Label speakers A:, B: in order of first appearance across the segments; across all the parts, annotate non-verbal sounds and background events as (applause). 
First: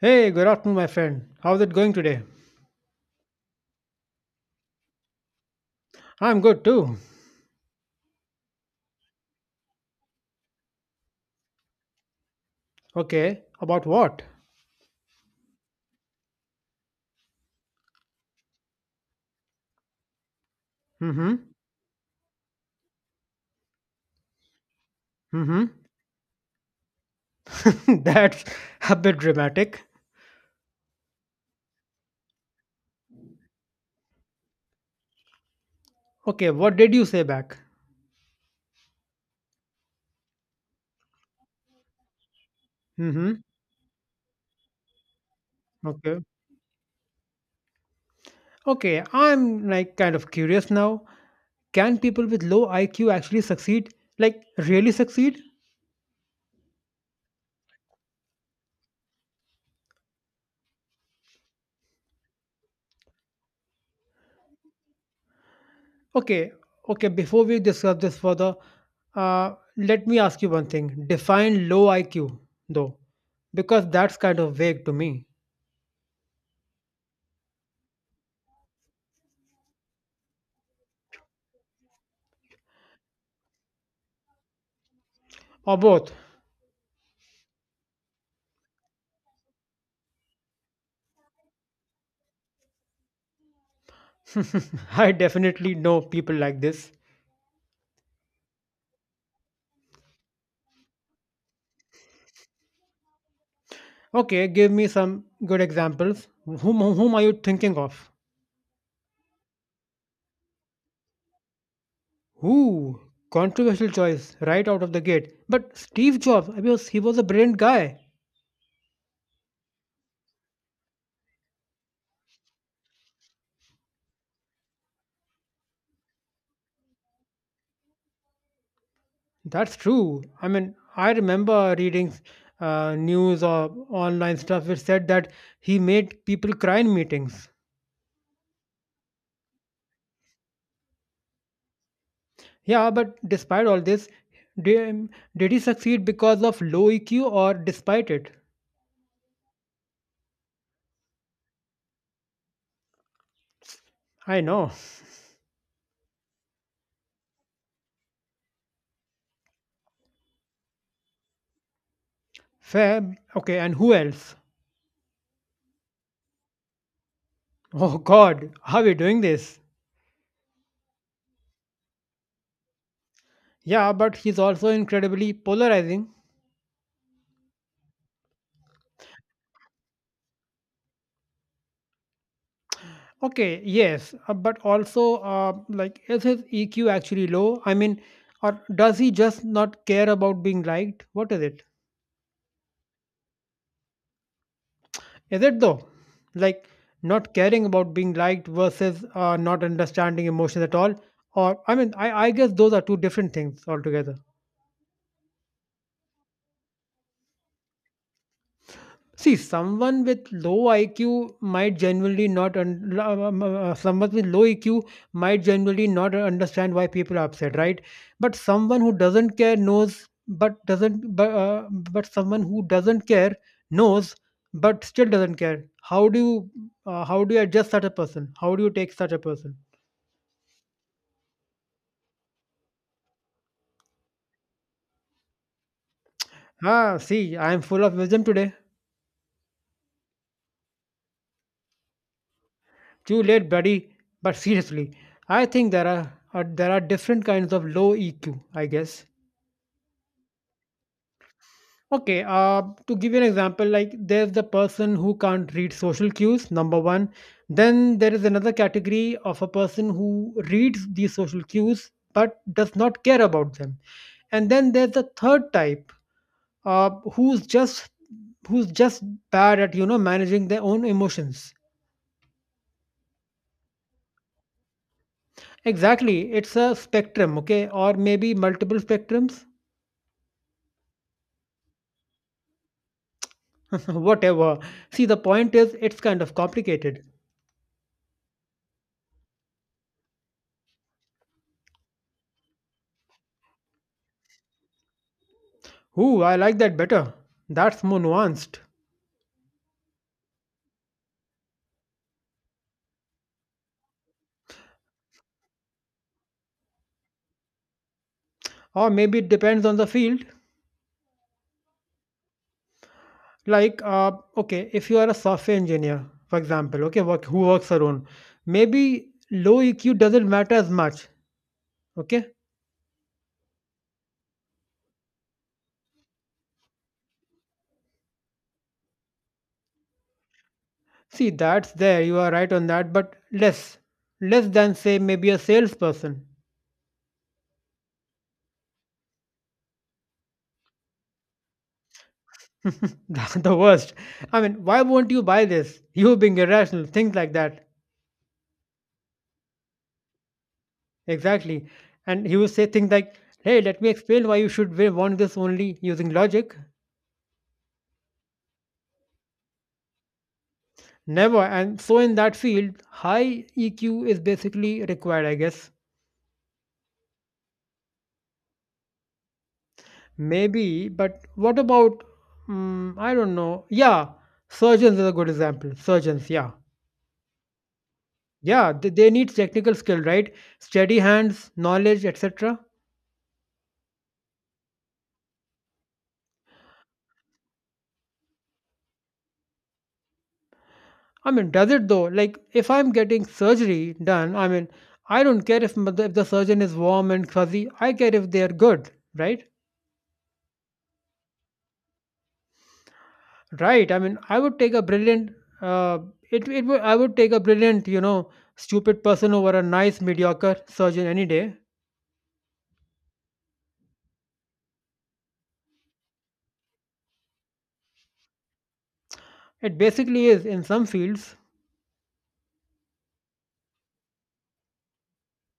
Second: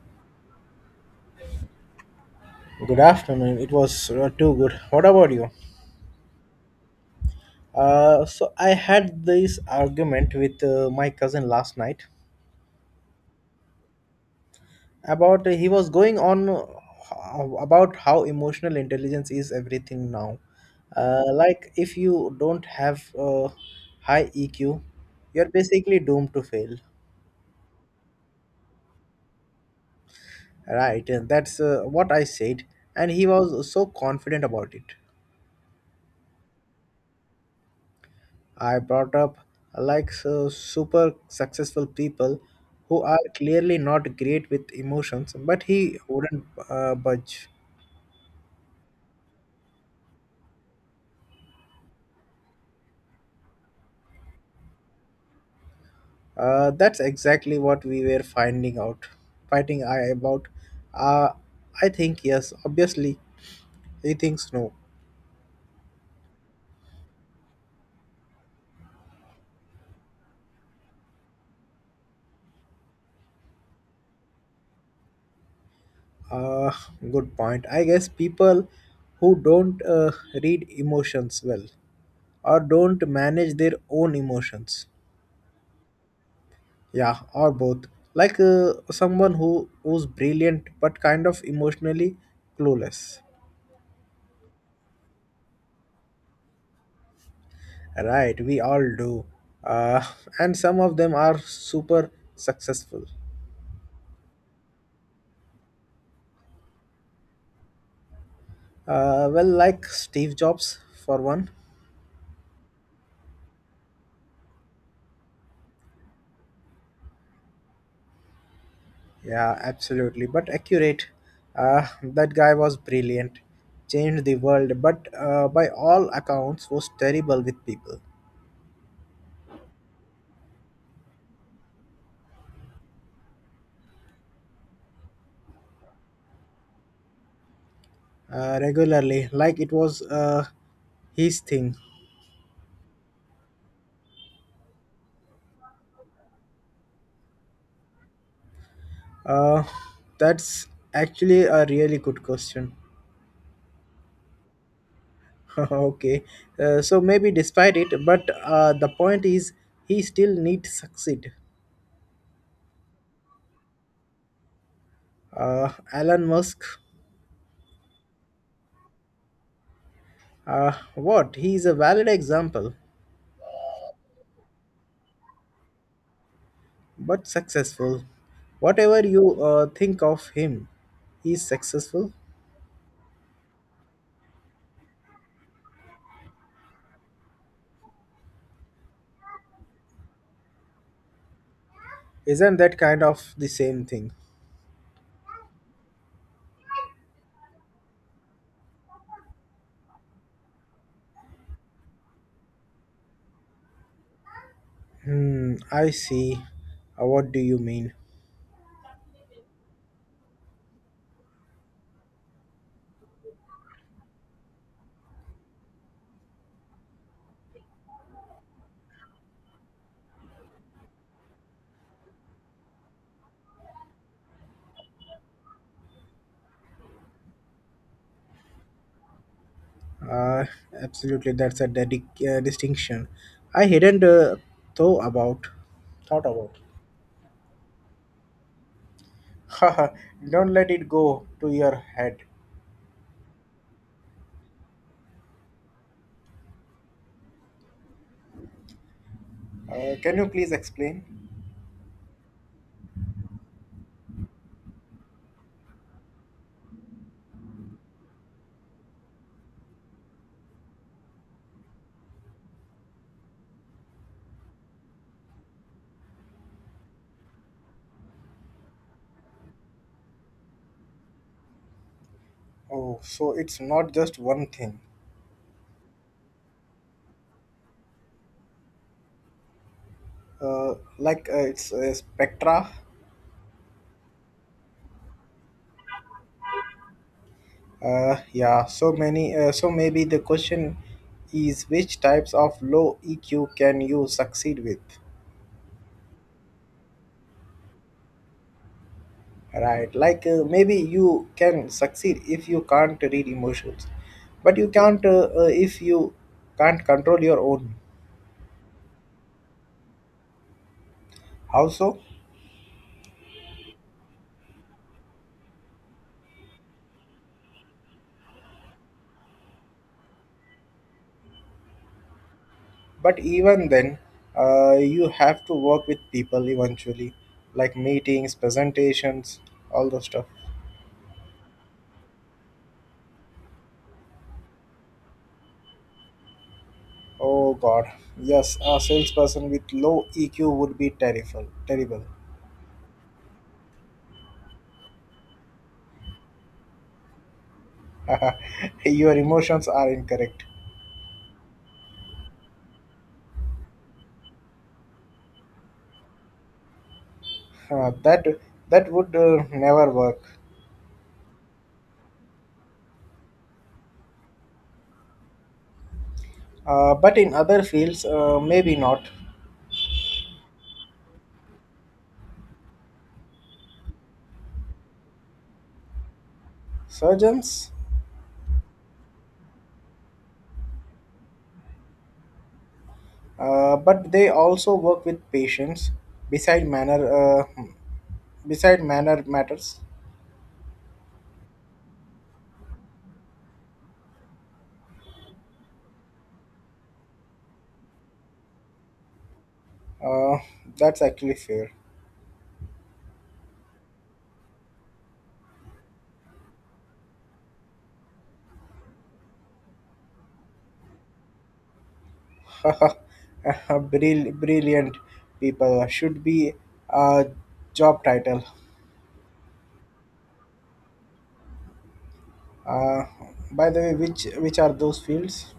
A: Hey, good afternoon, my friend. How's it going today?
B: Good afternoon. It was too good. What about you?
A: I'm good too.
B: So I had this argument with my cousin last night
A: Okay, about what?
B: about he was going on about how emotional intelligence is everything now.
A: Mm-hmm.
B: Like if you don't have high EQ, you're
A: Mm-hmm.
B: basically doomed to fail.
A: (laughs) That's a bit dramatic.
B: Right, and that's what I said, and he was so confident about it.
A: Okay, what did you say back?
B: I brought up like so super successful people who are
A: Mm-hmm.
B: clearly not great with emotions, but he
A: Okay.
B: wouldn't budge.
A: Okay, I'm like kind of curious now. Can people with low IQ actually succeed? Like really succeed?
B: That's exactly what we were finding out, fighting I about. Uh, I think yes, obviously he thinks no.
A: Okay, okay, before we discuss this further, let me ask you one thing. Define low IQ though, because that's kind of vague to me.
B: Uh, Good point. I guess people who don't read emotions well or don't manage their own emotions.
A: Or both.
B: Yeah, or both. Like someone who's brilliant but kind of emotionally clueless.
A: (laughs) I definitely know people like this.
B: Right, we all do. Uh, (laughs) and some of them are super successful.
A: Okay, give me some good examples. Whom are you thinking of?
B: Well, like Steve Jobs for one.
A: Who, controversial choice right out of the gate. But Steve Jobs, I mean, he was a brilliant guy.
B: Yeah, absolutely. But accurate. That guy was brilliant, changed the world, but by all accounts was terrible with people.
A: That's true. I mean, I remember reading news or online stuff which said that he made people cry in meetings.
B: Regularly, like it was his thing.
A: Yeah, but despite all this, did, did he succeed because of low EQ or despite it?
B: Uh, that's actually a really good question.
A: I know.
B: (laughs) Okay, so maybe despite it, but the point is he still need to succeed.
A: Fab. Okay, and who else?
B: Elon Musk,
A: Oh god, how are we doing this?
B: what? He is a valid example,
A: Yeah, but he's also incredibly polarizing.
B: but successful. Whatever you think of him, he's successful.
A: Okay, yes, but also, like, is his EQ actually low? I mean, or does he just not care about being liked? What is it?
B: Isn't that kind of the same thing?
A: Is it though? Like, not caring about being liked versus not understanding emotions at all? Or, I mean, I guess those are two different things altogether.
B: Hmm, I see. What do you mean?
A: See, someone with low IQ might genuinely not, un- la- someone with low EQ might genuinely not understand why people are upset, right? But someone who doesn't care knows, but doesn't, but someone who doesn't care knows, but still doesn't care. How do you adjust such a person? How do you take such a person?
B: Uh, Absolutely, that's a distinction. I hadn't thought about. Thought about.
A: Ah, see, I am full of wisdom today.
B: (laughs) Haha, don't let it go to your head.
A: Too late, buddy. But seriously, I think there are there are different kinds of low EQ, I guess.
B: Can you please explain?
A: Okay, to give you an example, like there's the person who can't read social cues, number one. Then there is another category of a person who reads these social cues but does not care about them. And then there's the third type, uh, who's just who's just bad at managing their own emotions.
B: Oh, so it's not just one thing.
A: Exactly, it's a spectrum. Okay, or maybe multiple spectrums,
B: It's a spectra.
A: (laughs) whatever. See, the point is, it's kind of complicated.
B: Yeah, so many. So maybe the question is which types of low EQ can you succeed with?
A: Ooh, I like that better. That's more nuanced.
B: Right, like maybe you can succeed if you can't read emotions, but you can't if you can't control your own.
A: Or maybe it depends on the field,
B: How so?
A: like okay, if you are a software engineer for example, okay, work, who works alone, maybe low EQ doesn't matter as much, okay.
B: But even then, you have to work with people eventually, like meetings, presentations, all the stuff.
A: See, that's there you are right on that, but less, less than say maybe a salesperson.
B: Oh God, yes, a salesperson with low EQ would be terrible. Terrible.
A: (laughs) That's the worst. I mean, why won't you buy this? You being irrational, things like that.
B: (laughs) Your emotions are incorrect.
A: Exactly. And he will say things like, hey, let me explain why you should want this only using logic.
B: Uh, that that would never work.
A: Never. And so in that field, high EQ is basically required, I guess.
B: But in other fields, maybe not.
A: Maybe, but what about, mm, I don't know. Yeah, surgeons is a good example. Surgeons, yeah.
B: Surgeons,
A: Yeah, they need technical skill, right? Steady hands, knowledge, etc.
B: but they also work with patients. Beside manner, beside manner matters.
A: I mean, does it though? Like, if I'm getting surgery done, I mean, I don't care if, if the surgeon is warm and fuzzy. I care if they're good, right?
B: Uh, that's actually fair.
A: Right. I mean, I would take a brilliant. Uh, I would take a brilliant, stupid person over a nice mediocre surgeon any day.
B: (laughs) Brilliant people should be a job title.
A: It basically is in some fields.
B: Uh, by the way, which are those fields?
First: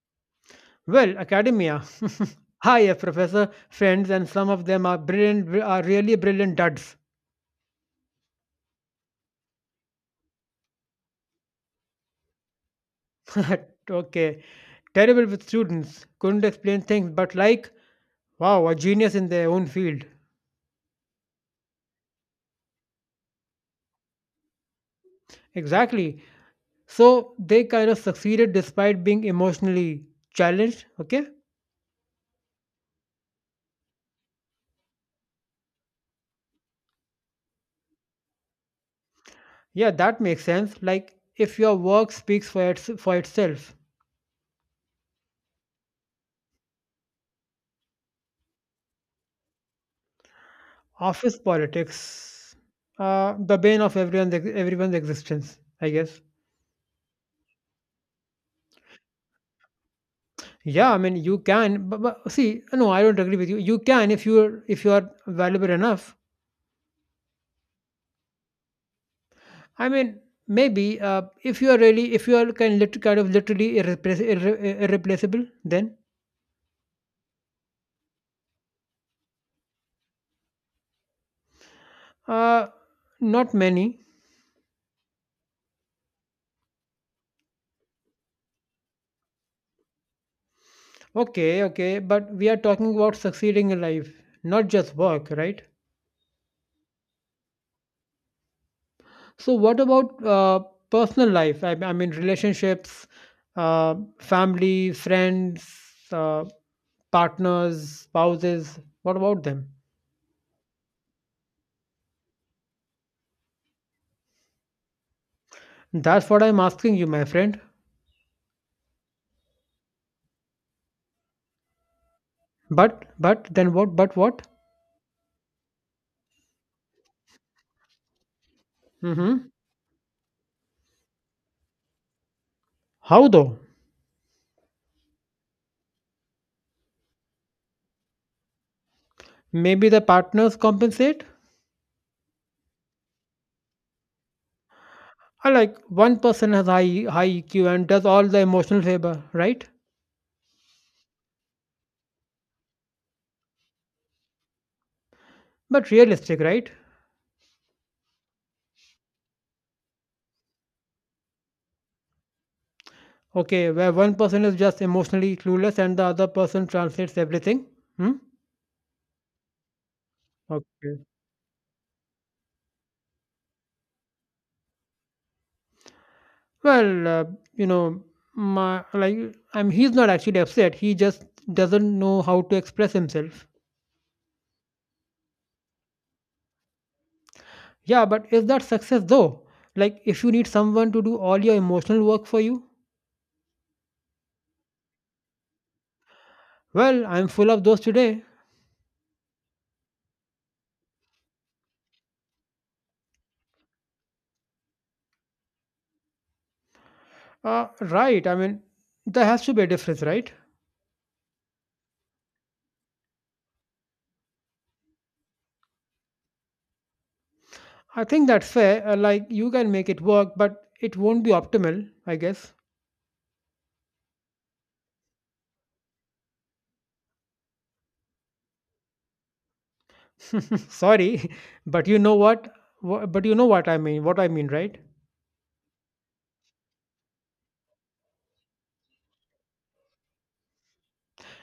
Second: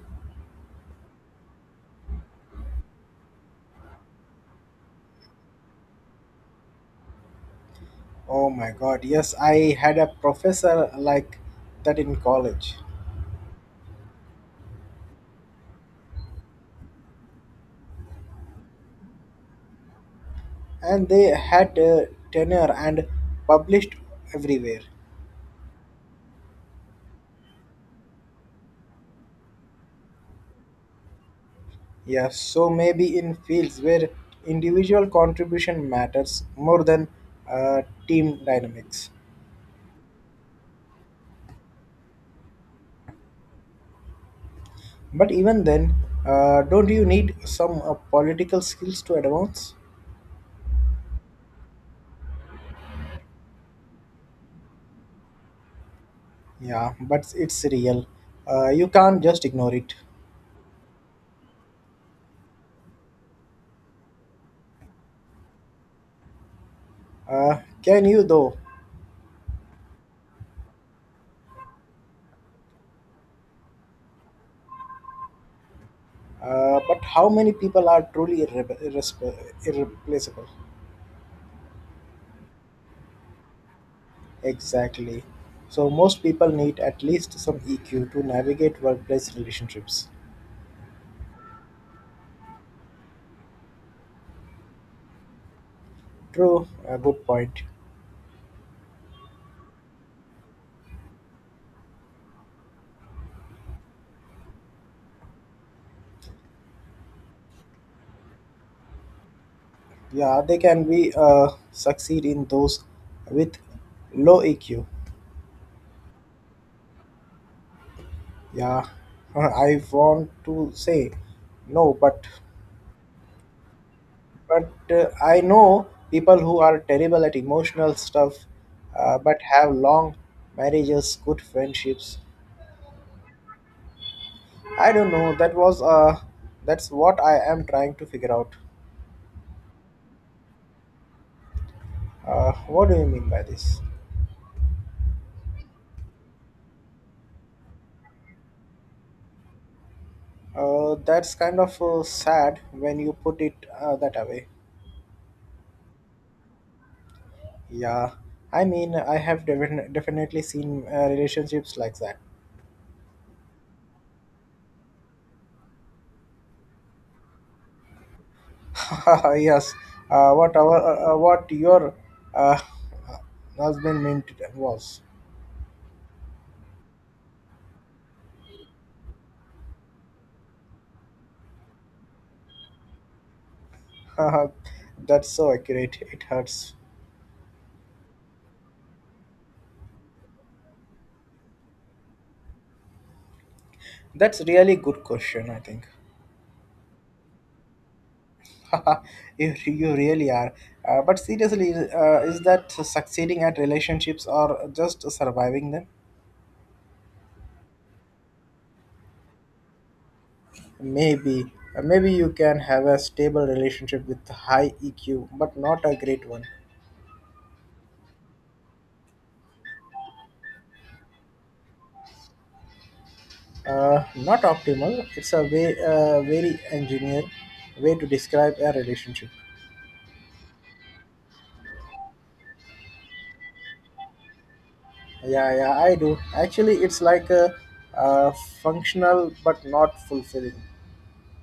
A: Well, academia. (laughs) Hi, a professor friends, and some of them are really brilliant duds.
B: Oh my God! Yes, I had a professor like that in college.
A: (laughs) Okay, terrible with students, couldn't explain things, but like, wow, a genius in their own field.
B: And they had a tenure and published everywhere.
A: Exactly. So they kind of succeeded despite being emotionally challenged. Okay.
B: Yeah, so maybe in fields where individual contribution matters more than uh, team dynamics.
A: Yeah, that makes sense. Like if your work speaks for for itself,
B: But even then, don't you need some political skills to advance?
A: office politics, the bane of everyone's existence, I guess.
B: Yeah, but it's real. You can't just ignore it.
A: Yeah, I mean you can, but see, no, I don't agree with you. You can if you're if you are valuable enough.
B: Uh, can you though?
A: I mean maybe if you are really if you are kind of literally irreplaceable, then
B: But how many people are truly irreplaceable?
A: uh, not many.
B: Exactly. So most people need at least some EQ to navigate workplace relationships.
A: Okay, okay, but we are talking about succeeding in life, not just work, right?
B: True, a good point.
A: So, what about personal life? I mean, relationships, family, friends, uh, partners, spouses. What about them?
B: Yeah, they can be succeed in those with low EQ.
A: That's what I'm asking you, my friend.
B: Yeah, (laughs) I want to say no, but
A: But then what? But what?
B: I know people who are terrible at emotional stuff, but
A: Mm-hmm.
B: have long marriages, good friendships.
A: How though?
B: I don't know. That was that's what I am trying to figure out.
A: Maybe the partners compensate.
B: What do you mean by this?
A: Or like one person has high EQ and does all the emotional labor, right?
B: That's kind of sad when you put it that way.
A: But realistic, right?
B: Yeah, I mean, I have definitely seen relationships like that.
A: Okay, where one person is just emotionally clueless and the other person translates everything. Hmm?
B: (laughs) Yes,
A: Okay.
B: what your uh, husband meant was.
A: Well, you know, my like I'm he's not actually upset. He just doesn't know how to express himself.
B: (laughs) That's so accurate. It hurts.
A: Yeah, but is that success though? Like if you need someone to do all your emotional work for you?
B: That's really good question. I think
A: Well, I'm full of those today.
B: (laughs) you really are. But seriously, is that succeeding at relationships or just surviving them?
A: Right. I mean, there has to be a difference, right?
B: Maybe, maybe you can have a stable relationship with high EQ, but not a great one.
A: I think that's fair. Like you can make it work, but it won't be optimal, I guess.
B: Not optimal. It's a way, very engineer way to describe a relationship.
A: (laughs) Sorry, (laughs) but you know what? What I mean, right?
B: Yeah, yeah, I do. Actually, it's like a, uh functional but not fulfilling.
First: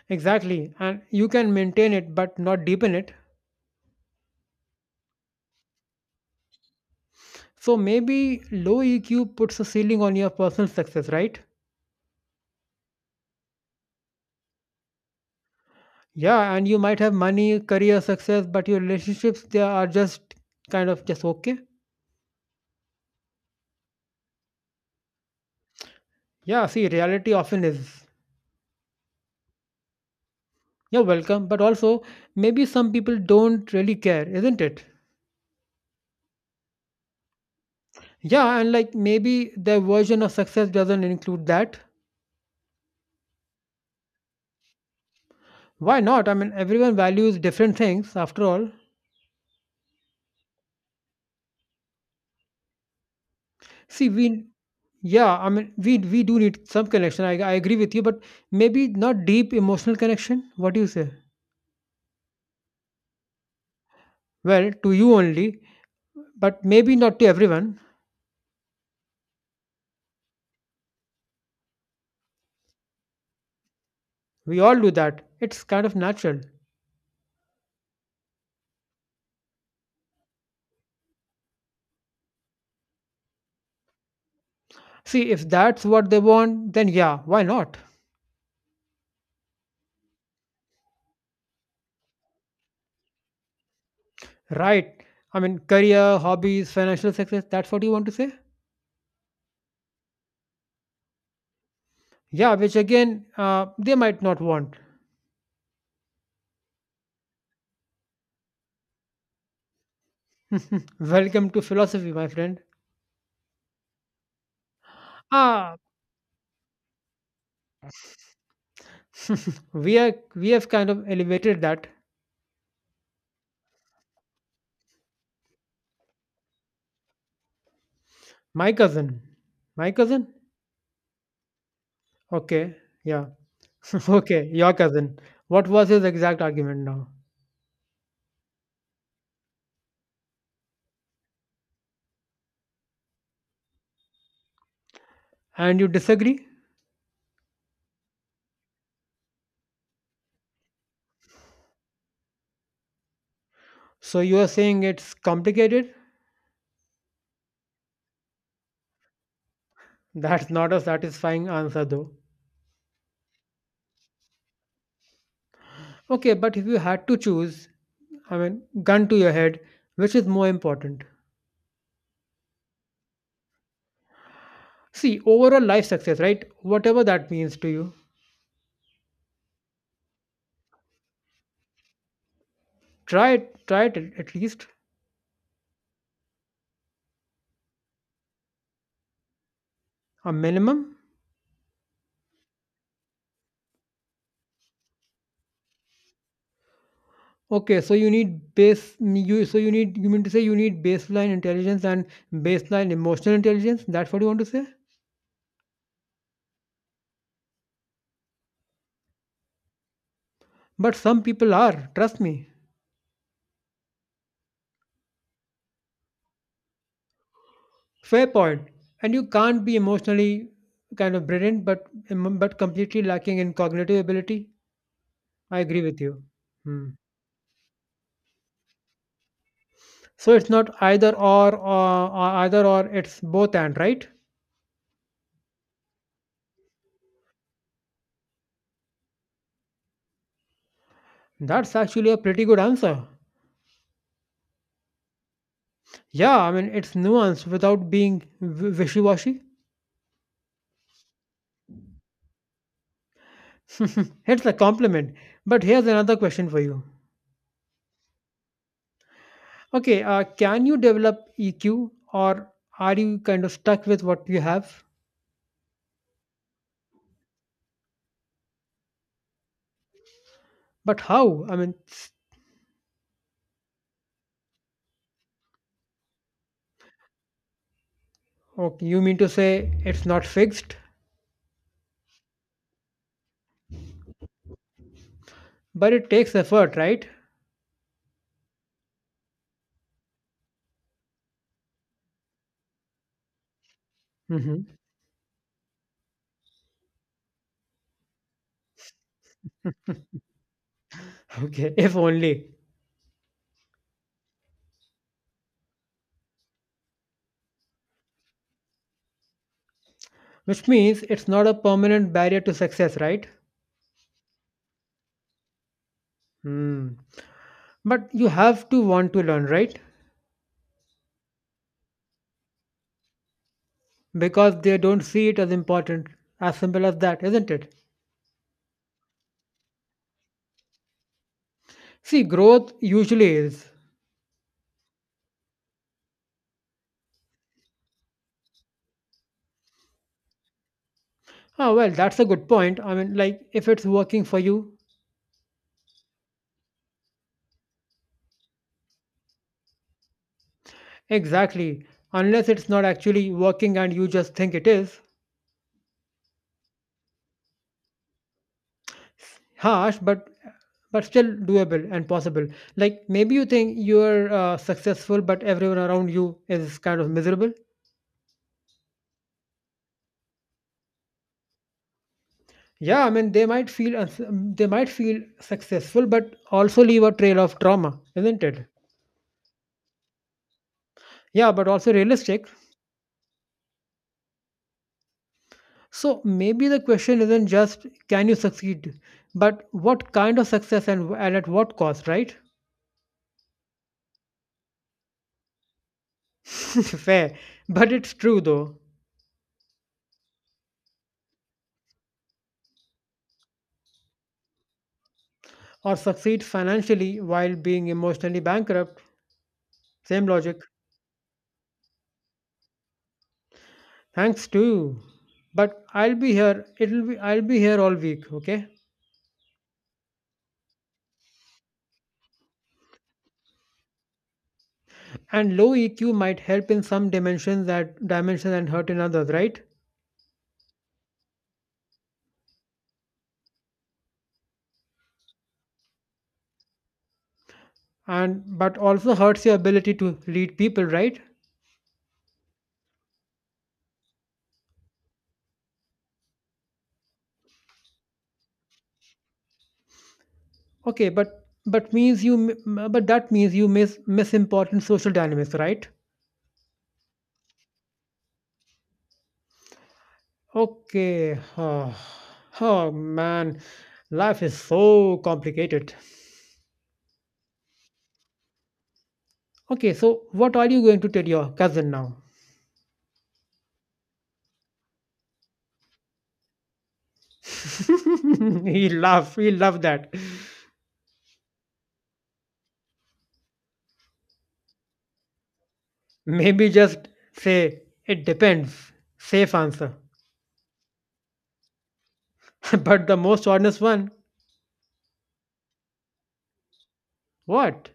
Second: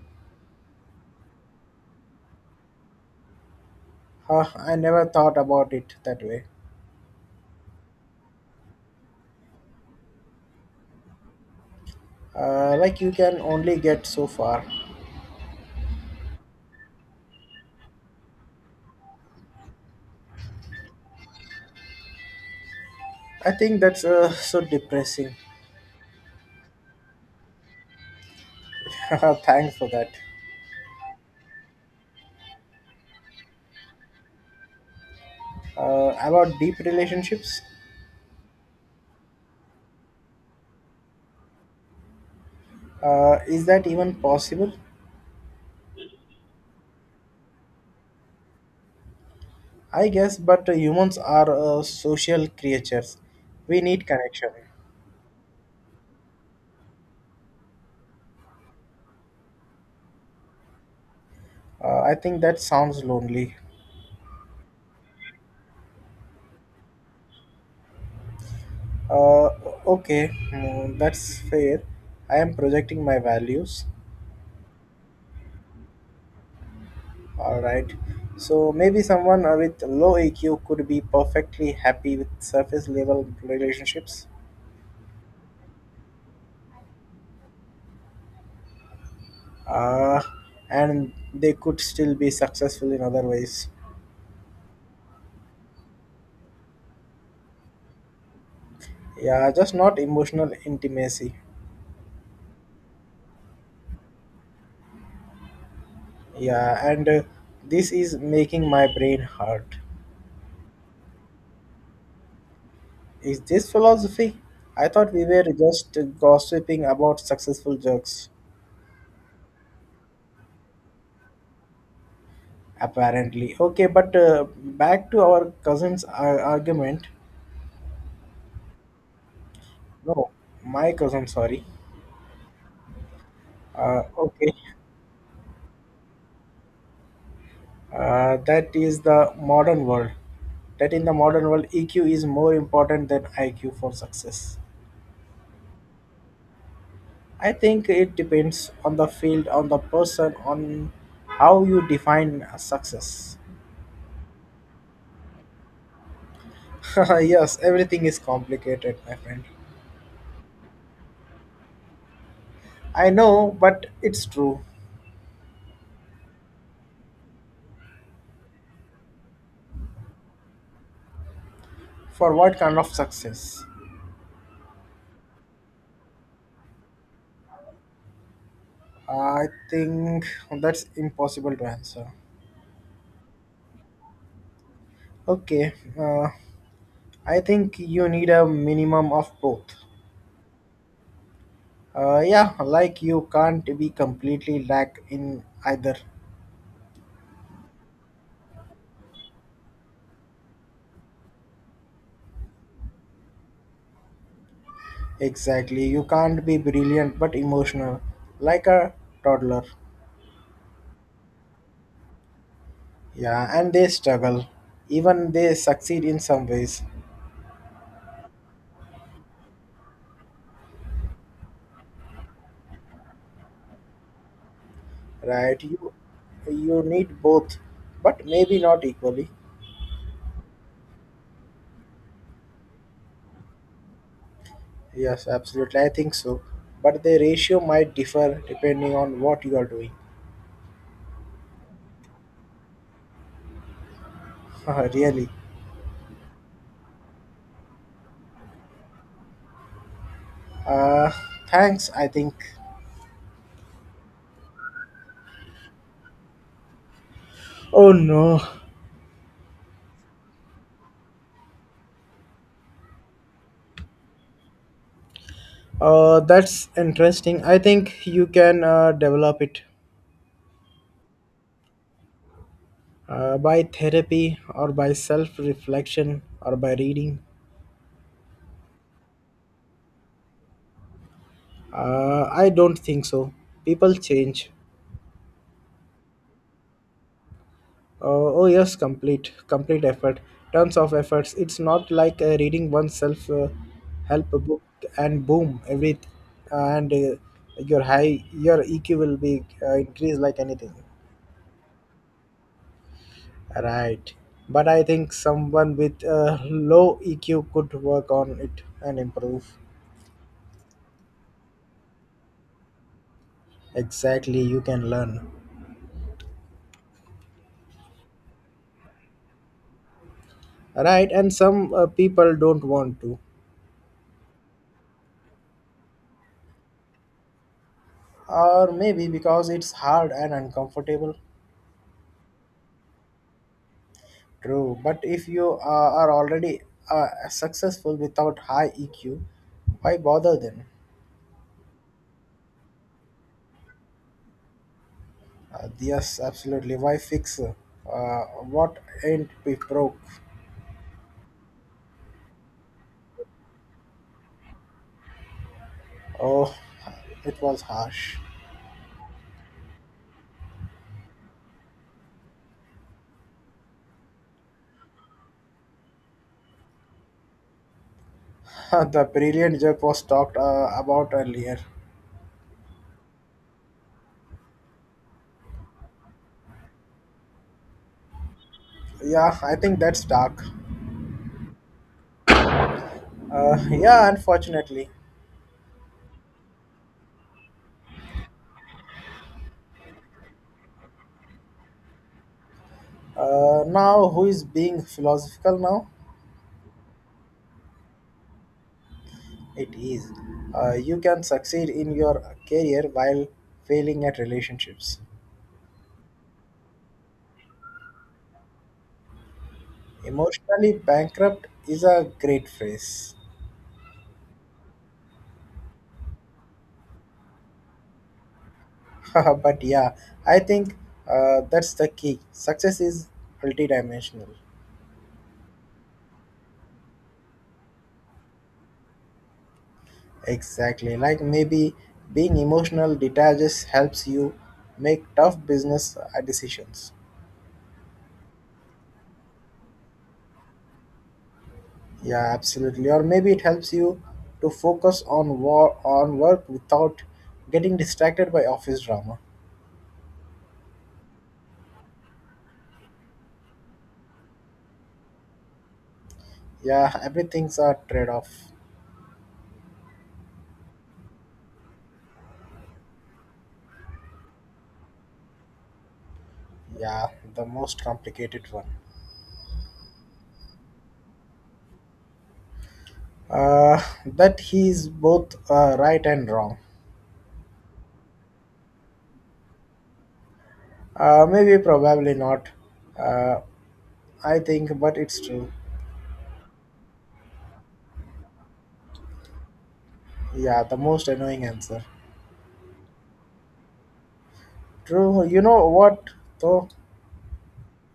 A: Exactly. And you can maintain it, but not deepen it.
B: Huh, I never thought about it that way.
A: So maybe low EQ puts a ceiling on your personal success, right?
B: Like you can only get so far.
A: Yeah, and you might have money, career success, but your relationships they are just kind of just okay.
B: I think that's so depressing.
A: Yeah, see, reality often is.
B: (laughs) Thanks for that.
A: You're welcome, but also maybe some people don't really care, isn't it?
B: About deep relationships.
A: Yeah, and like maybe their version of success doesn't include that.
B: Is that even possible?
A: Why not? I mean, everyone values different things after all.
B: I guess, but humans are social creatures. We need
A: See, we.
B: connection.
A: Yeah, I mean, we do need some connection. I agree with you, but maybe not deep emotional connection. What do you say?
B: I think that sounds lonely.
A: Well, to you only, but maybe not to everyone.
B: Uh, okay, mm, that's fair. I am projecting my values.
A: We all do that. It's kind of natural.
B: Alright. So maybe someone with low EQ could be perfectly happy with surface level relationships.
A: See, if that's what they want, then yeah, why not?
B: Uh, and they could still be successful in other ways.
A: Right. I mean, career, hobbies, financial success, that's what you want to say?
B: Yeah, just not emotional intimacy.
A: Yeah, which again, they might not want.
B: Yeah, and this is making my brain hurt.
A: (laughs) Welcome to philosophy, my friend.
B: Is this philosophy? I thought we were
A: Ah,
B: just gossiping about successful jerks,
A: (laughs) we have kind of elevated that.
B: apparently. Okay, but back to our cousin's argument.
A: My cousin, my cousin.
B: No, my cousin, sorry.
A: Okay, yeah.
B: Uh,
A: (laughs) Okay,
B: okay,
A: your cousin. What was his exact argument now?
B: that is the modern world. That in the modern world, EQ is more important than IQ for success.
A: And you disagree?
B: I think it depends on the field, on the person, on how you define success.
A: So you are saying it's complicated?
B: (laughs) Yes, everything is complicated, my friend.
A: (laughs) That's not a satisfying answer, though.
B: I know, but it's true.
A: Okay, but if you had to choose, I mean, gun to your head, which is more important?
B: For what kind of success?
A: See, overall life success, right? Whatever that means to you,
B: I think that's impossible to answer.
A: try it at least
B: Okay, uh, I think you need a minimum of both.
A: a minimum.
B: Yeah, like you can't be completely lack in either.
A: Okay, so you need you mean to say you need baseline intelligence and baseline emotional intelligence? That's what you want to say?
B: Exactly. You can't be brilliant but emotional, like a toddler.
A: But some people are, trust me.
B: Yeah, and they struggle. Even they succeed in some ways,
A: Fair point. And you can't be emotionally kind of brilliant, but completely lacking in cognitive ability. I
B: right?
A: agree
B: You
A: with you.
B: you
A: Hmm.
B: need both, but maybe not equally.
A: So it's not either or. It's both and, right?
B: Yes, absolutely. I think so. But the ratio might differ depending on what you are doing.
A: That's actually a pretty good answer.
B: (laughs) Really.
A: Yeah, I mean it's nuanced without being wishy-washy.
B: Uh, Thanks, I think.
A: (laughs) It's a compliment. But here's another question for you.
B: Oh no.
A: Okay, can you develop EQ, or are you kind of stuck with what you have?
B: That's interesting. I think you can develop it.
A: But how?
B: By therapy or by self reflection or by reading?
A: Okay, you mean to say it's not fixed?
B: I don't think so. People change.
A: But it takes effort, right?
B: Oh, yes, complete effort, tons of efforts. It's not like reading oneself help book
A: Hmm.
B: and boom, every and your high your EQ will be increased like anything.
A: (laughs) Okay, if only.
B: Right. But I think someone with low EQ could work on it and improve.
A: Which means it's not a permanent barrier to success, right?
B: Exactly, you can learn.
A: Hmm. But you have to want to learn, right?
B: Right, and some people don't want to,
A: Because they don't see it as important. As simple as that, isn't it?
B: or maybe because it's hard and uncomfortable.
A: See, growth usually is.
B: True, but if you are already successful without high EQ, why bother then?
A: Oh, well, that's a good point. I mean, like, if it's working for you,
B: Yes, absolutely, why fix uh, what ain't be broke.
A: exactly. Unless it's not actually working and you just think it is,
B: Oh, it was harsh.
A: harsh but still doable and possible, like maybe you think you're successful but everyone around you is kind of miserable.
B: (laughs) The brilliant joke was talked about earlier.
A: Yeah, I mean they might feel successful but also leave a trail of trauma, isn't it?
B: Yeah, I think that's dark.
A: Yeah but also realistic.
B: Yeah, unfortunately.
A: So maybe the question isn't just can you succeed but what kind of success and at what cost, right?
B: Now who is being philosophical now?
A: (laughs) Fair, but it's true though.
B: It is. You can succeed in your career while failing at relationships.
A: Or succeed financially while being emotionally bankrupt, same logic.
B: Emotionally bankrupt is a great phrase.
A: Thanks to you. But I'll be here. It'll be I'll be here all week, okay?
B: (laughs) But yeah, I think that's the key. Success is multidimensional.
A: And low EQ might help in some dimensions and hurt in others, right?
B: Exactly. Like maybe being emotional detaches helps you make tough business decisions.
A: And but also hurts your ability to lead people, right?
B: Yeah, absolutely. Or maybe it helps you to focus on war on work without getting distracted by office drama.
A: Okay, but that means you miss important social dynamics, right?
B: Yeah, everything's a trade off.
A: Okay. Oh, oh man, life is so complicated.
B: Yeah, the most complicated one.
A: Okay, so what are you going to tell your cousin now?
B: That he's both right and wrong.
A: (laughs) He love that.
B: Maybe, probably not. Uh, I think, but it's true.
A: Maybe just say it depends. Safe answer.
B: Yeah, the most annoying answer.
A: (laughs) But the most honest one,
B: True. You know what, though?
A: what?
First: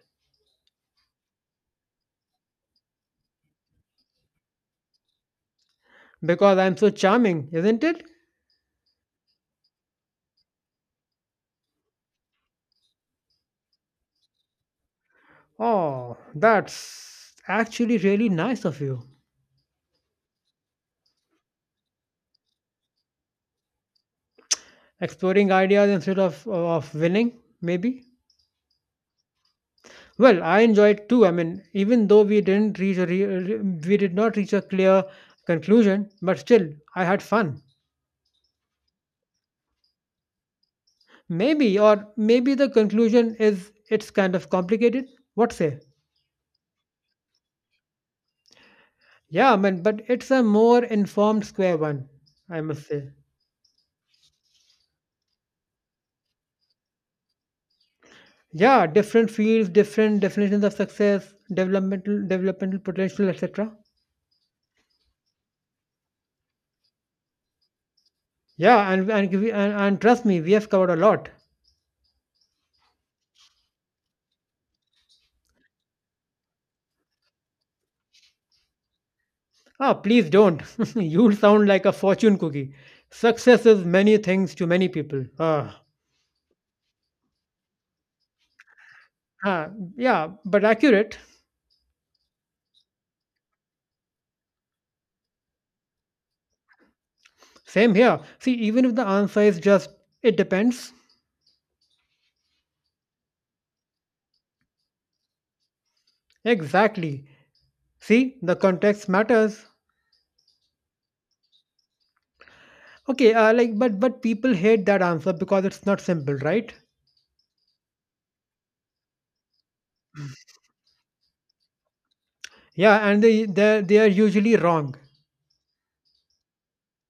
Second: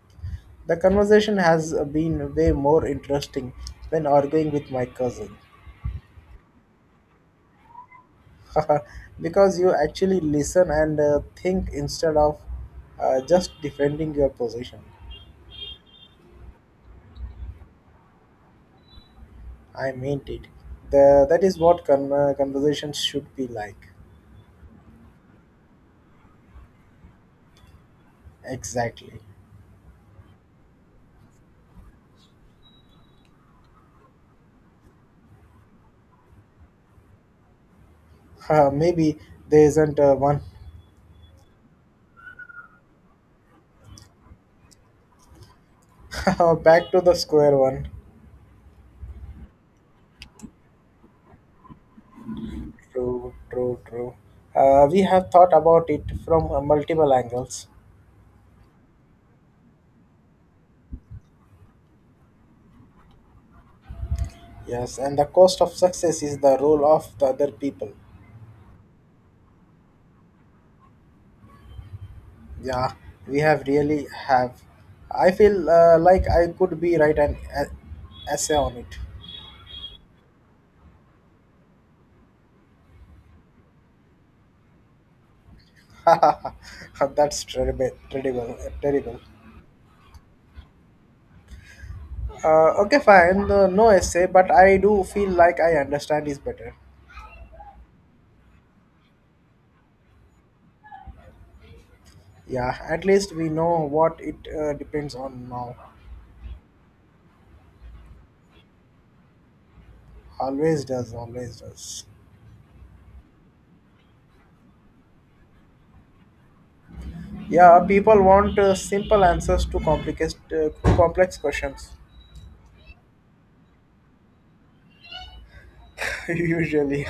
B: The conversation has been way more interesting when arguing with my cousin.
A: Because I'm so charming, isn't it?
B: (laughs) Because you actually listen and think instead of just defending your position.
A: Oh, that's actually really nice of you.
B: I meant it. That is what conversations should be like.
A: Exploring ideas instead of winning, maybe.
B: Exactly.
A: Well, I enjoyed too. I mean, even though we didn't reach a we did not reach a clear conclusion, but still I had fun.
B: Maybe there isn't one.
A: Maybe or maybe the conclusion is it's kind of complicated. What say?
B: (laughs) Back to the square one.
A: Yeah, I mean, but it's a more informed square one, I must say.
B: True, true, true. We have thought about it from multiple angles.
A: Yeah, different fields, different definitions of success, developmental potential, etc.
B: Yes, and the cost of success is the role of the other people.
A: Yeah, and, give- and trust me, we have covered a lot.
B: Yeah, we have really have. I feel like I could be write an essay on it.
A: Ah, please don't. (laughs) You'll sound like a fortune cookie. Success is many things to many people.
B: (laughs) That's terrible, terrible, terrible.
A: Ah, yeah, but accurate.
B: Okay, fine. No essay, but I do feel like I understand is better.
A: Same here. See, even if the answer is just it depends.
B: Yeah, at least we know what it depends on now.
A: Exactly. See, the context matters.
B: Always does, always does.
A: Okay, like but people hate that answer because it's not simple, right?
B: Yeah, people want simple answers to complicated, complex questions.
A: Yeah, and they are usually wrong.
B: (laughs) Usually,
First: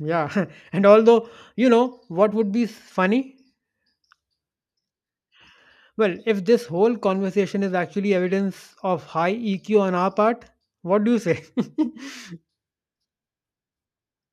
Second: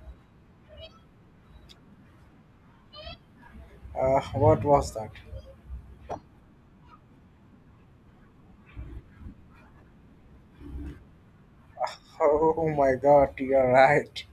A: Yeah, (laughs) and although you know what would be funny,
B: what was that?
A: well, if this whole conversation is actually evidence of high EQ on our part, what do you say?
B: Oh my God, you're right.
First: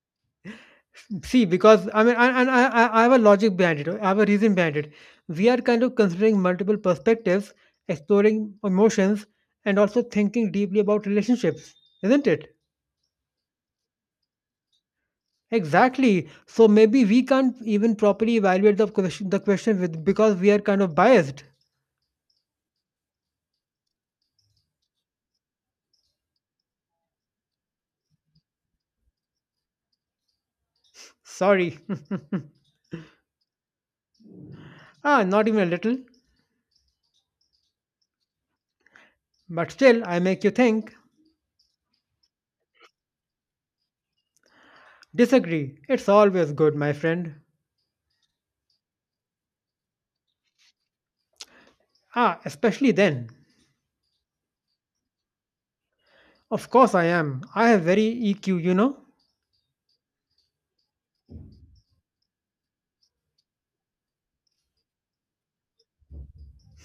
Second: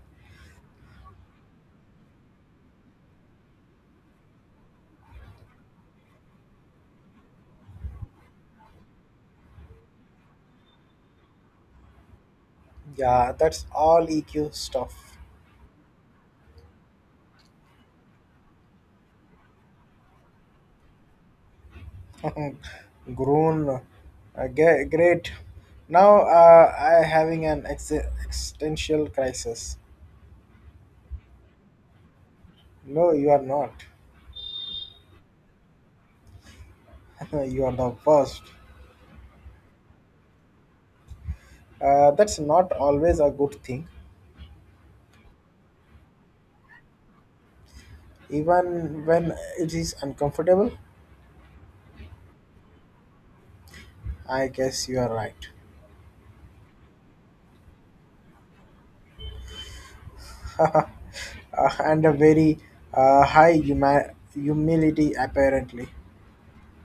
A: (laughs) See, because I mean, and I have a logic behind it. I have a reason behind it. We are kind of considering multiple perspectives, exploring emotions, and also thinking deeply about relationships, isn't it?
B: Yeah, that's all EQ stuff.
A: Exactly. So maybe we can't even properly evaluate the question with because we are kind of biased.
B: (laughs) Grown, great. Now I having an existential crisis.
A: Sorry.
B: No, you are not.
A: (laughs) ah, not even a little.
B: (laughs) You are the first.
A: But still, I make you think.
B: That's not always a good thing,
A: Disagree. It's always good, my friend.
B: even when it is uncomfortable.
A: Ah, especially then.
B: I guess you are right.
A: Of course I am. I have very EQ, you know.
B: (laughs) uh, and a very high humility apparently.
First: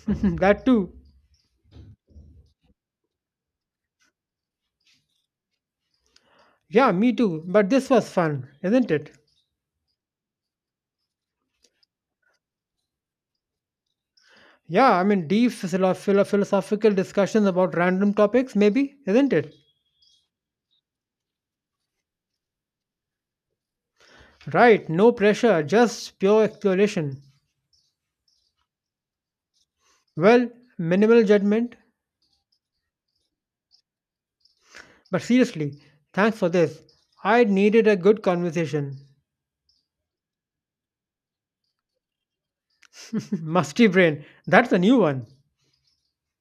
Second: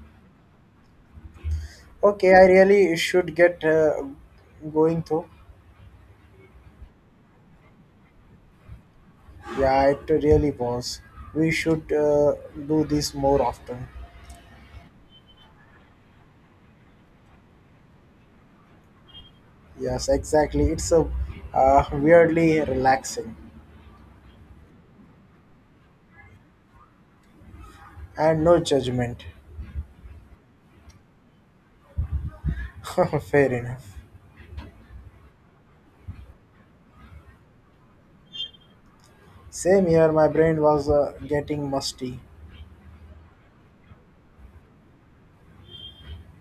A: (laughs) that too.
B: Okay, I really should get going though.
A: Yeah, me too. But this was fun, isn't it?
B: Yeah, it really was. We should do this more often.
A: Yeah, I mean, deep philosophical discussions about random topics, maybe, isn't it?
B: Yes, exactly. It's a weirdly relaxing
A: Right, no pressure, just pure exploration.
B: and no judgment.
A: Well, minimal judgment,
B: (laughs) Fair enough.
A: but seriously, thanks for this. I needed a good conversation.
B: Same here. My brain was getting musty.
A: (laughs) Musty brain, that's a new one.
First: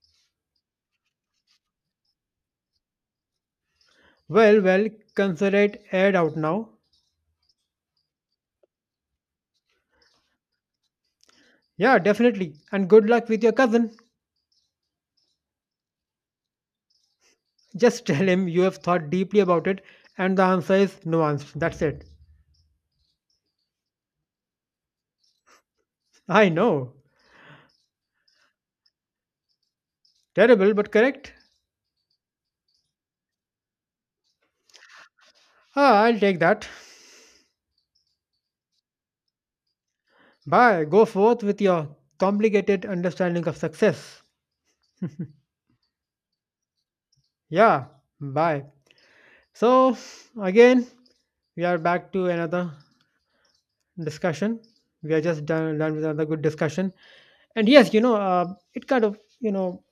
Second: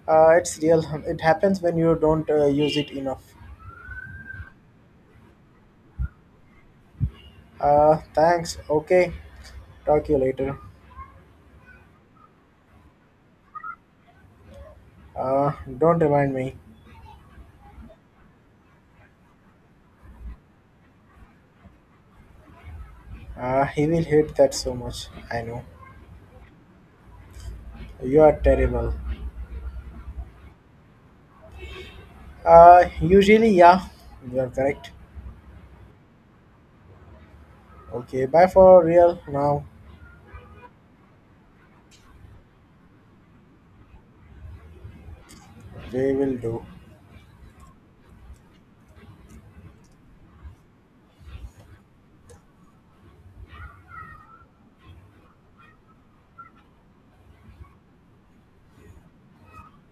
B: It's real. It happens when you don't use it enough.
A: Well, well, Consider it aired out now.
B: Thanks. Okay. Talk to you later.
A: Yeah, definitely. And good luck with your cousin.
B: Uh, don't remind me.
A: Just (laughs) tell him you have thought deeply about it and the answer is nuanced. That's it.
B: He will hate that so much. I know.
A: I know.
B: You are terrible.
A: Terrible, but correct.
B: Usually, yeah, you are correct.
A: Ah, I'll take that.
B: Okay, bye for real now.
A: Bye. Go forth with your complicated understanding of success.
B: We will do.
A: Yeah, bye. So again, we are back to another discussion. We are just done with another good discussion. And yes, it kind of,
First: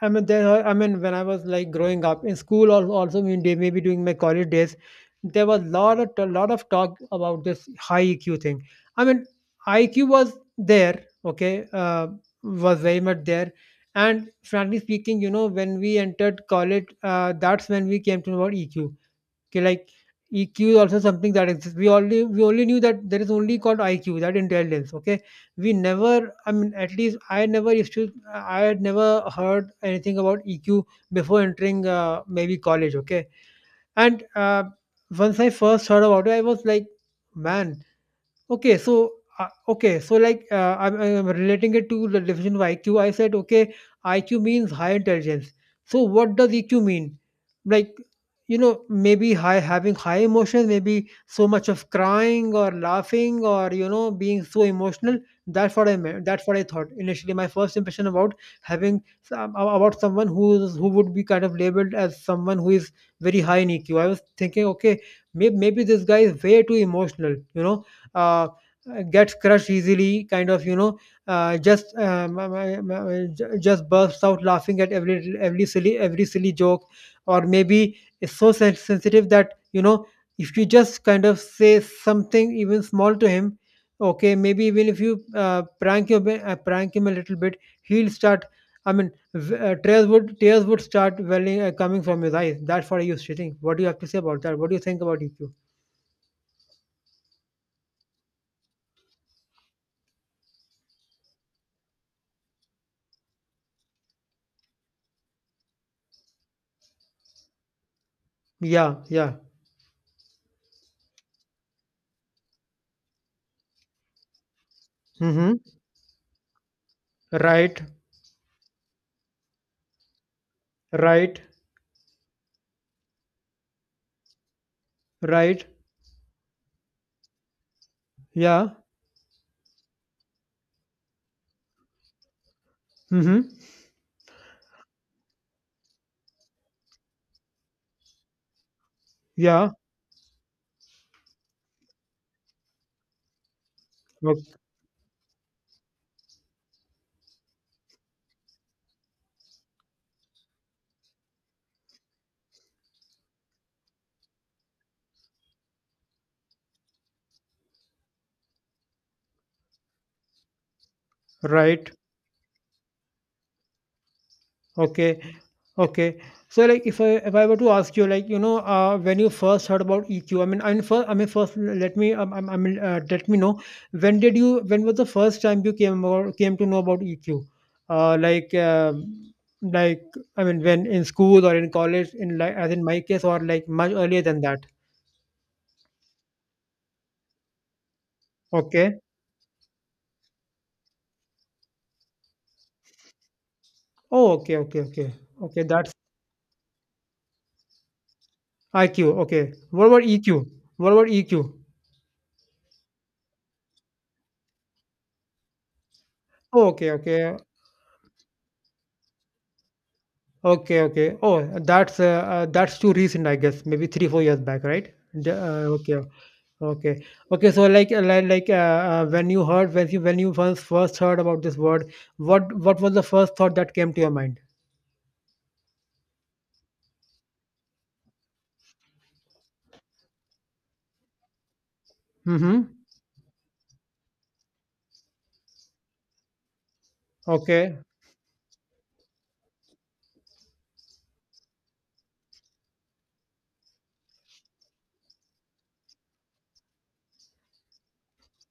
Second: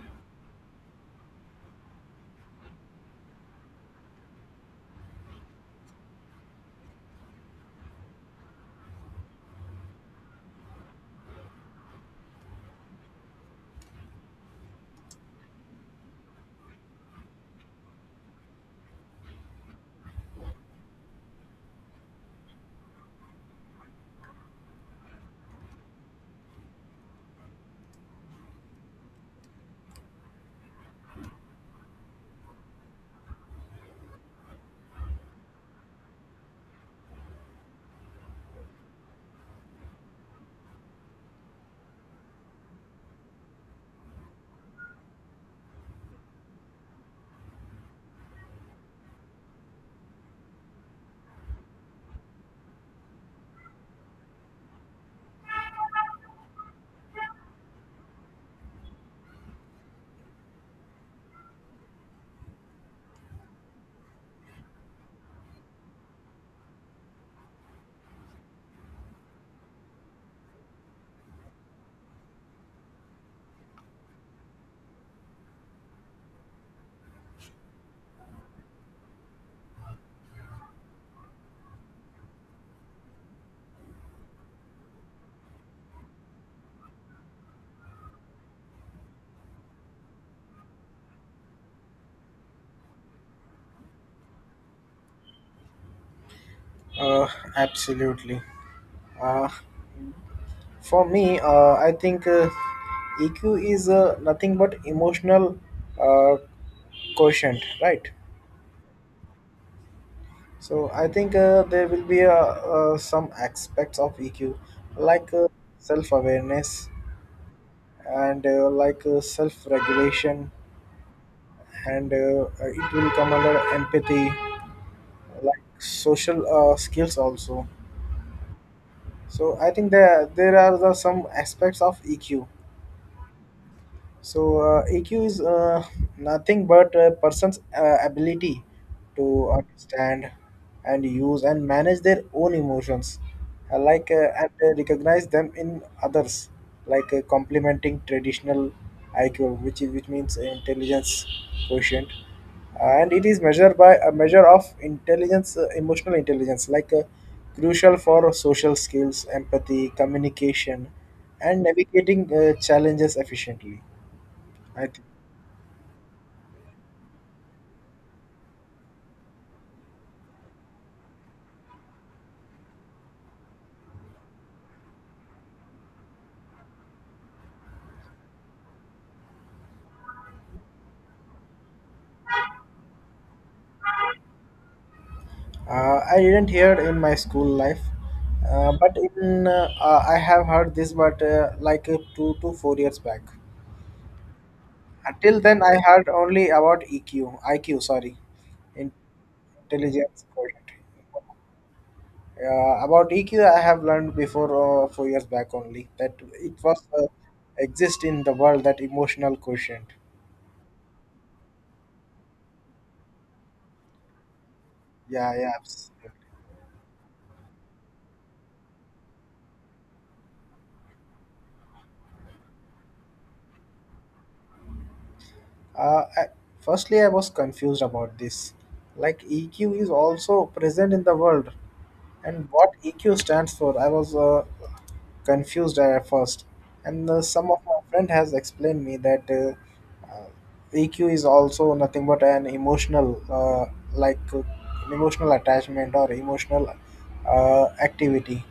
A: I mean, there. Are- I mean, when I was like growing up in school, or also mean day, maybe during my college days, there was lot of a lot of talk about this high EQ thing. I mean, IQ was there, was very much there. And frankly speaking, when we entered college, that's when we came to know about EQ. Okay, like EQ is also something that exists. We only knew that there is only called IQ, that intelligence. Okay, we never. I mean, at least I never used to. I had never heard anything about EQ before entering maybe college. Okay, and once I first heard about it, I was like, man. Okay, so I'm relating it to the definition of IQ. I said okay, IQ means high intelligence. So what does EQ mean? Like maybe high having high emotions, maybe so much of crying or laughing or being so emotional. That's what I meant. That's what I thought initially. My first impression about about someone who is who would be kind of labeled as someone who is very high in EQ. I was thinking okay, maybe this guy is way too emotional. Uh, gets crushed easily kind of uh, just um, um, um, just bursts out laughing at every silly joke, or maybe is so sensitive that if you just kind of say something even small to him, okay, maybe even if you prank him, prank him a little bit, he'll start, tears would start welling coming from his eyes. That's what I used to think. What do you have to say about that? What do you think about EQ?
B: Uh, Absolutely. Uh, for me, I think EQ is nothing but emotional uh, quotient, right?
A: Yeah
B: So I think there will be some aspects of EQ like
A: Mm-hmm.
B: self-awareness
A: Right.
B: and self-regulation,
A: Right,
B: and it will come under empathy, like
A: right.
B: social skills also.
A: Yeah.
B: So I think there are some aspects of EQ.
A: Mm-hmm.
B: So EQ is nothing but a person's ability to
A: Yeah.
B: understand and use and manage their own emotions, uh, like uh, and
A: Okay.
B: uh, recognize them in others, like complementing traditional IQ, which means intelligence quotient. And it is measured by a measure of intelligence, emotional intelligence, like crucial for social skills, empathy, communication, and
A: Right.
B: navigating challenges efficiently. I think
A: Okay. Okay. So like if I were to ask you, like, when you first heard about EQ, I mean first let me I mean let me know, when did you when was the first time you came to know about EQ, uh, like um like I mean, when? In school or in college, in like as in my case, or like much earlier than that?
B: I didn't hear in my school life,
A: Okay
B: but in I have heard this, but 2 to 4 years back.
A: Oh, okay okay okay
B: Until then,
A: okay
B: I
A: That's
B: heard only about EQ, IQ, sorry,
A: IQ, okay. What about
B: intelligence
A: EQ?
B: quotient.
A: What about EQ?
B: About EQ, I have learned before 4 years back only that it
A: Oh,
B: was
A: okay, okay.
B: exist in the world that emotional quotient.
A: Okay, okay. Oh, that's too recent, I guess. Maybe three, four years back, right?
B: Yeah, yeah,
A: Okay, okay, okay. So, like, when you heard, when you when you first heard about this word, what was the first thought that came to your mind?
B: I firstly, I was confused about this. Like EQ is also present in the world, and
A: Mm-hmm.
B: what EQ stands for, I was confused at first. And some of
A: Okay.
B: my friend has explained me that EQ is also nothing but an emotional, like uh, emotional attachment or emotional activity.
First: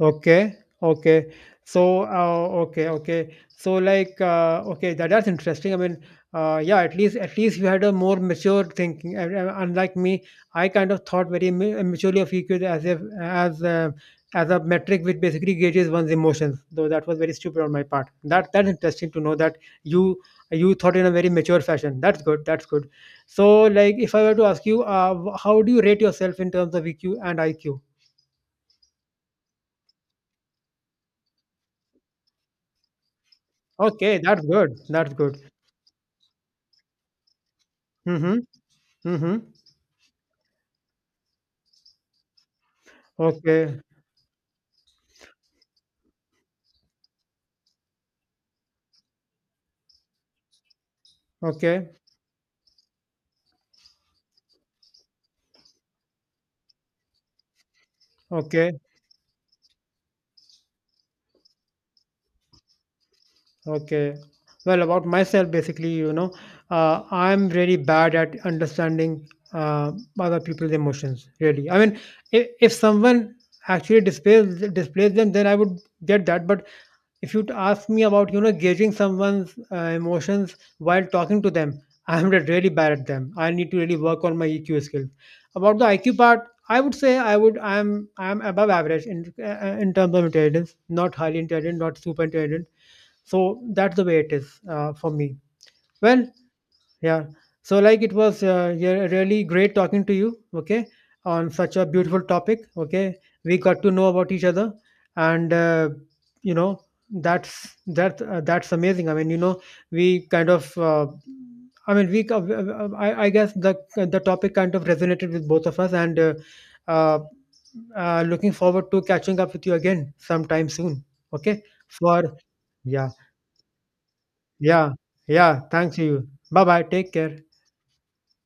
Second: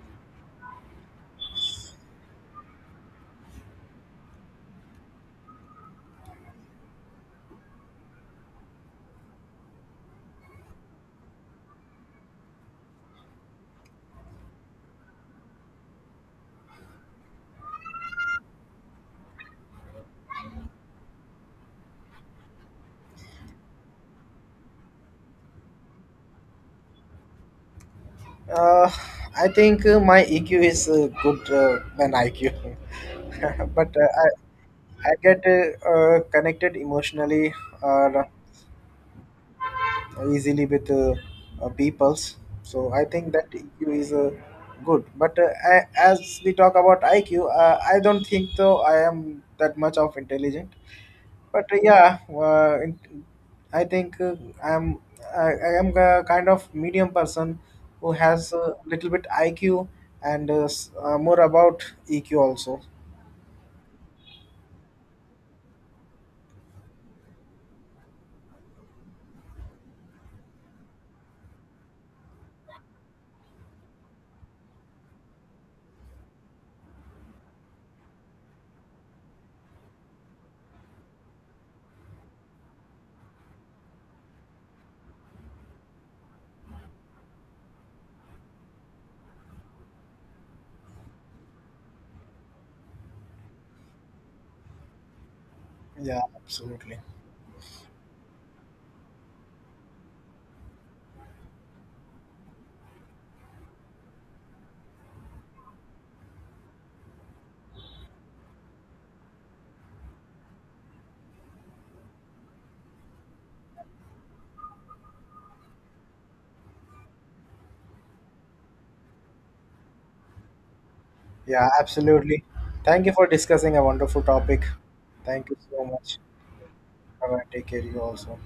A: Okay, okay. So, okay, that's interesting. I mean, yeah, at least you had a more mature thinking. Unlike me, I kind of thought very maturely of EQ as if as as a metric which basically gauges one's emotions. Though that was very stupid on my part. That that's interesting to know that you you thought in a very mature fashion. That's good. That's good. So, like, if I were to ask you, how do you rate yourself in terms of EQ and IQ?
B: Uh, I think my EQ is good than IQ, (laughs) but uh,
A: Okay,
B: I
A: that's good.
B: I
A: That's good.
B: get connected emotionally or
A: Mhm, mhm.
B: easily with peoples. So I think that
A: Okay,
B: EQ is good. But I, as we talk about IQ, I don't think though I am that much of intelligent. But uh,
A: okay,
B: yeah, uh, in, I think I'm I am a kind of medium person who has a
A: okay,
B: little bit IQ and more about EQ also.
A: okay. Well, about myself, basically, I'm really bad at understanding uh, other people's emotions. Really, I mean, if someone actually displays them, then I would get that. But if you'd ask me about, gauging someone's emotions while talking to them, I'm really bad at them. I need to really work on my EQ skills. About the IQ part, I would say I would I'm above average in terms of intelligence, not highly intelligent, not super intelligent. So that's the way it is for me.
B: Yeah,
A: Well,
B: absolutely.
A: yeah. So, like, it was yeah, really great talking to you, okay, on such a beautiful topic, okay. We got to know about each other, and uh, you know, that's that's amazing. I mean, we kind of, I guess the topic kind of resonated with both of us, and uh, looking forward to catching up with you again sometime soon, okay.
B: Yeah,
A: For
B: absolutely. Thank
A: yeah,
B: you for discussing a wonderful topic.
A: yeah,
B: Thank you
A: yeah.
B: so
A: Thanks to
B: much.
A: you. Bye bye. Take
B: Bye
A: care.
B: bye. Take care. You also.